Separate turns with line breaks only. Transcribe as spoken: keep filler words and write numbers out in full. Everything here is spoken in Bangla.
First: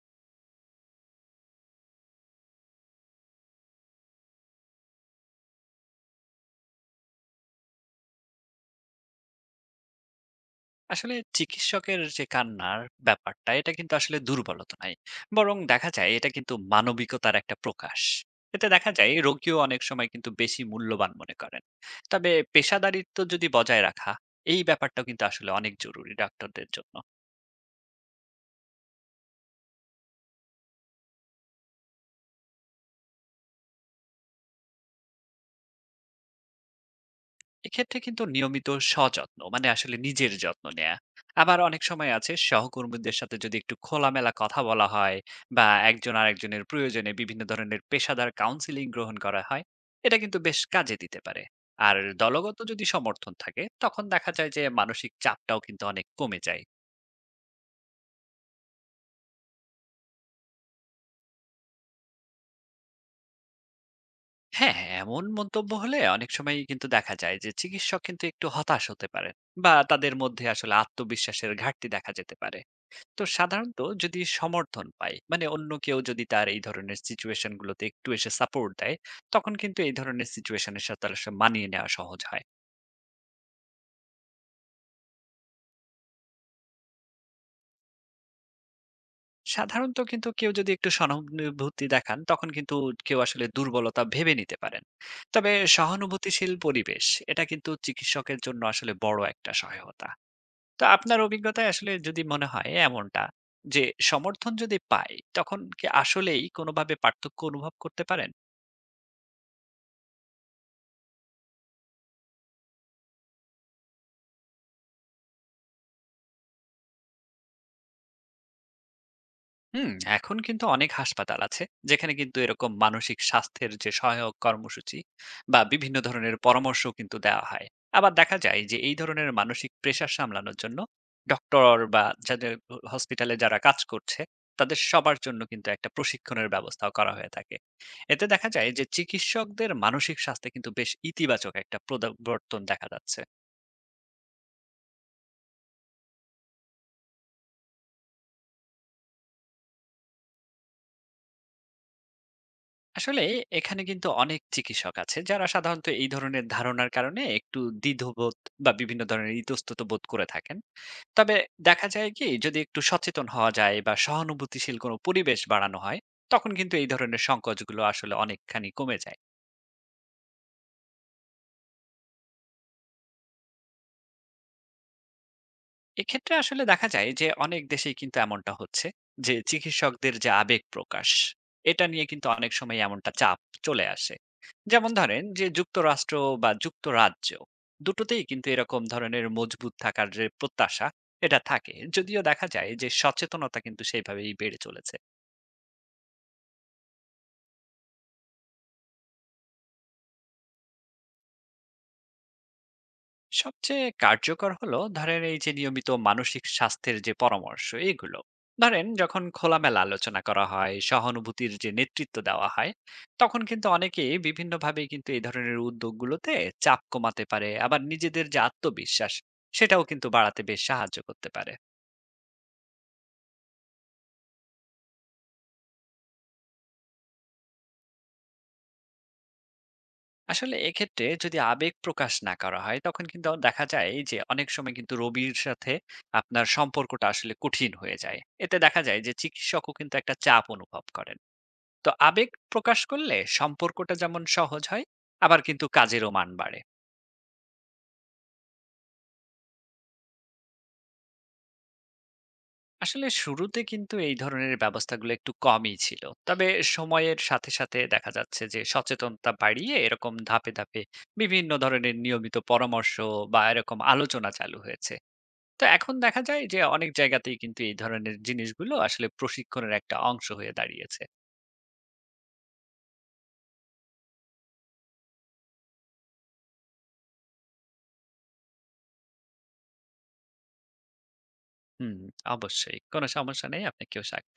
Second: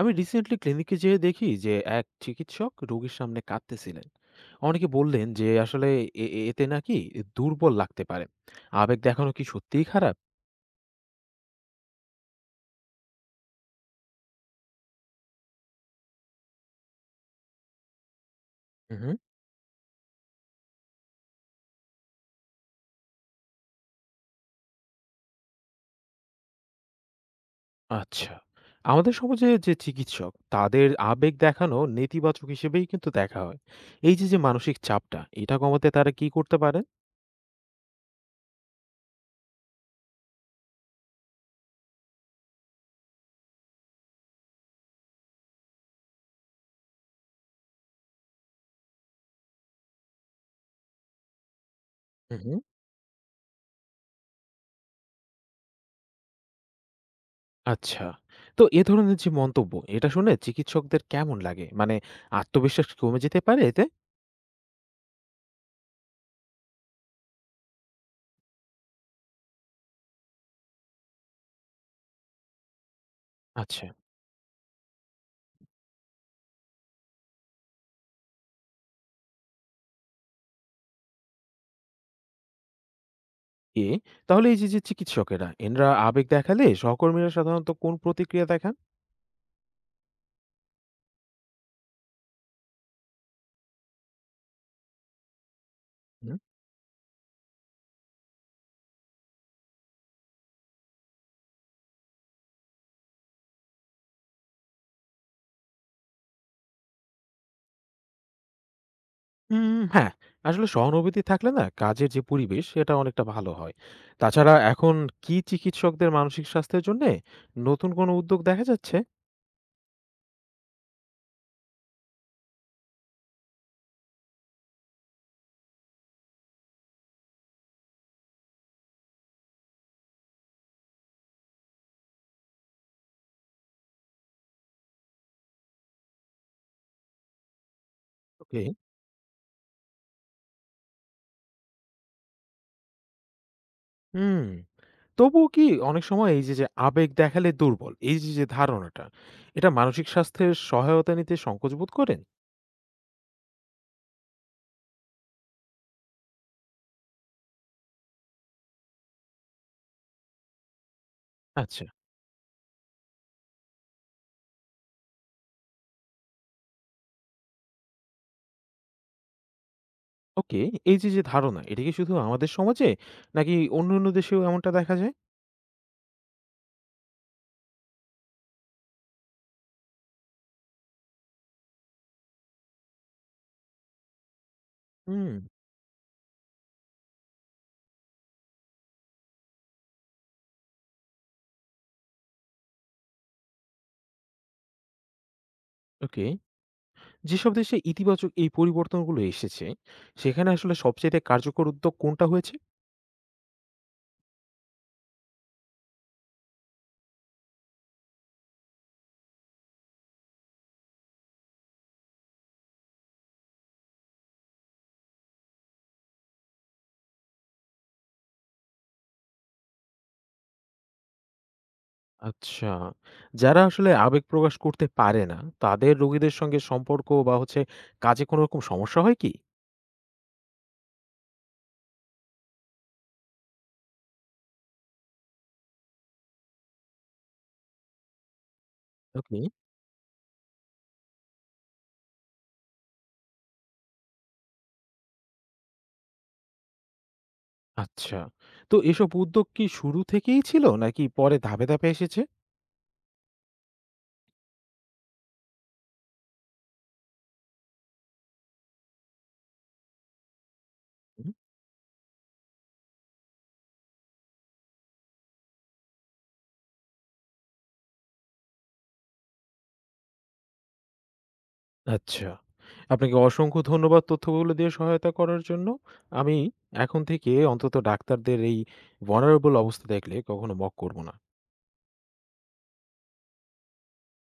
আমি রিসেন্টলি ক্লিনিকে যেয়ে দেখি যে এক চিকিৎসক রোগীর সামনে কাঁদতেছিলেন। অনেকে বললেন যে আসলে এ- এ- এতে নাকি দুর্বল লাগতে পারে। আবেগ দেখানো কি সত্যিই খারাপ?
আসলে চিকিৎসকের যে কান্নার ব্যাপারটা এটা কিন্তু আসলে দুর্বলতা নাই, বরং দেখা যায় এটা কিন্তু মানবিকতার একটা প্রকাশ। এতে দেখা যায়
হুম।
রোগীও অনেক সময় কিন্তু বেশি মূল্যবান মনে করেন। তবে পেশাদারিত্ব যদি বজায় রাখা, এই ব্যাপারটা কিন্তু আসলে অনেক জরুরি ডাক্তারদের জন্য।
আচ্ছা, আমাদের সমাজে যে চিকিৎসক, তাদের আবেগ দেখানো নেতিবাচক হিসেবেই কিন্তু দেখা হয়। এই যে যে মানসিক চাপটা এটা কমাতে তারা কি করতে পারেন?
এক্ষেত্রে কিন্তু নিয়মিত সযত্ন, মানে আসলে নিজের যত্ন নেয়া। আবার অনেক সময় আছে সহকর্মীদের সাথে যদি একটু খোলামেলা কথা বলা হয়, বা একজন আরেকজনের প্রয়োজনে বিভিন্ন ধরনের পেশাদার কাউন্সিলিং গ্রহণ করা হয়, এটা কিন্তু বেশ কাজে দিতে পারে। আর দলগত
হুম।
যদি সমর্থন থাকে তখন দেখা যায় যে মানসিক চাপটাও কিন্তু অনেক কমে যায়।
আচ্ছা, তো এ ধরনের যে মন্তব্য এটা শুনে চিকিৎসকদের কেমন লাগে, মানে আত্মবিশ্বাস কি কমে যেতে পারে এতে?
হ্যাঁ হ্যাঁ, এমন মন্তব্য হলে অনেক সময় কিন্তু দেখা যায় যে চিকিৎসক কিন্তু একটু হতাশ হতে পারে, বা তাদের মধ্যে আসলে আত্মবিশ্বাসের ঘাটতি দেখা যেতে পারে। তো সাধারণত
আচ্ছা।
যদি সমর্থন পায়, মানে অন্য কেউ যদি তার এই ধরনের সিচুয়েশন গুলোতে একটু এসে সাপোর্ট দেয়, তখন কিন্তু এই ধরনের সিচুয়েশনের সাথে তার সা- মানিয়ে নেওয়া সহজ হয়।
এ, তাহলে এই যে, যে চিকিৎসকেরা এনরা আবেগ দেখালে সহকর্মীরা সাধারণত কোন প্রতিক্রিয়া দেখান?
সাধারণত কিন্তু কেউ যদি একটু সহানুভূতি দেখান তখন কিন্তু কেউ আসলে দুর্বলতা ভেবে নিতে পারেন। তবে
হুম।
সহানুভূতিশীল পরিবেশ, এটা কিন্তু চিকিৎসকের জন্য আসলে বড় একটা সহায়তা। তো আপনার অভিজ্ঞতায় আসলে যদি মনে হয় এমনটা যে সমর্থন যদি পায়, তখন কি আসলেই কোনোভাবে পার্থক্য অনুভব করতে পারেন?
উম হ্যাঁ, আসলে সহানুভূতি থাকলে না কাজের যে পরিবেশ সেটা অনেকটা ভালো হয়। তাছাড়া এখন কি চিকিৎসকদের মানসিক স্বাস্থ্যের জন্যে নতুন কোনো উদ্যোগ দেখা যাচ্ছে?
হুম। এখন কিন্তু অনেক হাসপাতাল আছে যেখানে কিন্তু এরকম মানসিক স্বাস্থ্যের যে সহায়ক কর্মসূচি বা বিভিন্ন ধরনের পরামর্শ কিন্তু দেওয়া হয়। আবার দেখা যায় যে এই ধরনের মানসিক প্রেশার সামলানোর জন্য ডক্টর বা যাদের হসপিটালে যারা কাজ করছে, তাদের সবার জন্য কিন্তু একটা প্রশিক্ষণের ব্যবস্থাও করা হয়ে থাকে। এতে দেখা
ওকে।
যায় যে চিকিৎসকদের মানসিক স্বাস্থ্যে কিন্তু বেশ ইতিবাচক একটা পরিবর্তন দেখা যাচ্ছে।
হুম, তবুও কি অনেক সময় এই যে, যে আবেগ দেখালে দুর্বল, এই যে, যে ধারণাটা এটা মানসিক স্বাস্থ্যের সহায়তা নিতে সংকোচ বোধ করেন?
আসলে এখানে কিন্তু অনেক চিকিৎসক আছে যারা সাধারণত এই ধরনের ধারণার কারণে একটু দ্বিধাবোধ বা বিভিন্ন ধরনের ইতস্তত বোধ করে থাকেন। তবে
আচ্ছা।
দেখা যায় কি যদি একটু সচেতন হওয়া যায় বা সহানুভূতিশীল কোনো পরিবেশ বাড়ানো হয়, তখন কিন্তু এই ধরনের সংকোচগুলো আসলে অনেকখানি কমে যায়।
ওকে, এই যে, যে ধারণা এটা কি শুধু আমাদের সমাজে, নাকি অন্যান্য দেশেও এমনটা দেখা যায়?
এক্ষেত্রে আসলে দেখা যায় যে অনেক দেশেই কিন্তু এমনটা হচ্ছে যে চিকিৎসকদের যে আবেগ প্রকাশ, এটা নিয়ে কিন্তু অনেক সময় এমনটা চাপ চলে আসে। যেমন ধরেন
হুম।
যে যুক্তরাষ্ট্র বা যুক্তরাজ্য, দুটোতেই কিন্তু এরকম ধরনের মজবুত থাকার যে প্রত্যাশা এটা থাকে, যদিও দেখা যায় যে সচেতনতা কিন্তু সেইভাবেই বেড়ে চলেছে।
ওকে, যেসব দেশে ইতিবাচক এই পরিবর্তনগুলো এসেছে, সেখানে আসলে সবচাইতে কার্যকর উদ্যোগ কোনটা হয়েছে?
সবচেয়ে কার্যকর হলো ধরেন এই যে নিয়মিত মানসিক স্বাস্থ্যের যে পরামর্শ এগুলো, ধরেন যখন খোলামেলা আলোচনা করা হয়, সহানুভূতির যে নেতৃত্ব দেওয়া হয়, তখন কিন্তু অনেকেই বিভিন্নভাবে কিন্তু এই ধরনের উদ্যোগগুলোতে চাপ কমাতে পারে, আবার নিজেদের যে আত্মবিশ্বাস সেটাও কিন্তু বাড়াতে বেশ সাহায্য করতে পারে।
আচ্ছা, যারা আসলে আবেগ প্রকাশ করতে পারে না, তাদের রোগীদের সঙ্গে সম্পর্ক বা হচ্ছে কাজে কোনো রকম সমস্যা হয় কি?
আসলে এক্ষেত্রে যদি আবেগ প্রকাশ না করা হয় তখন কিন্তু দেখা যায় যে অনেক সময় কিন্তু রোগীর সাথে আপনার সম্পর্কটা আসলে কঠিন হয়ে যায়। এতে দেখা যায় যে
ওকে।
চিকিৎসকও কিন্তু একটা চাপ অনুভব করেন। তো আবেগ প্রকাশ করলে সম্পর্কটা যেমন সহজ হয়, আবার কিন্তু কাজেরও মান বাড়ে।
আচ্ছা, তো এসব উদ্যোগ কি শুরু থেকেই ছিল নাকি পরে ধাপে, ধাপে এসেছে?
আসলে শুরুতে কিন্তু এই ধরনের ব্যবস্থাগুলো একটু কমই ছিল, তবে সময়ের সাথে সাথে দেখা যাচ্ছে যে সচেতনতা বাড়িয়ে এরকম ধাপে ধাপে
হুম।
বিভিন্ন ধরনের নিয়মিত পরামর্শ বা এরকম আলোচনা চালু হয়েছে। তো এখন দেখা যায় যে অনেক জায়গাতেই কিন্তু এই ধরনের জিনিসগুলো আসলে প্রশিক্ষণের একটা অংশ হয়ে দাঁড়িয়েছে।
আচ্ছা, আপনাকে অসংখ্য ধন্যবাদ তথ্যগুলো দিয়ে সহায়তা করার জন্য। আমি এখন থেকে অন্তত ডাক্তারদের এই vulnerable অবস্থা দেখলে কখনো mock করব না।
হুম, অবশ্যই কোনো সমস্যা নেই, আপনাকেও স্বাগত।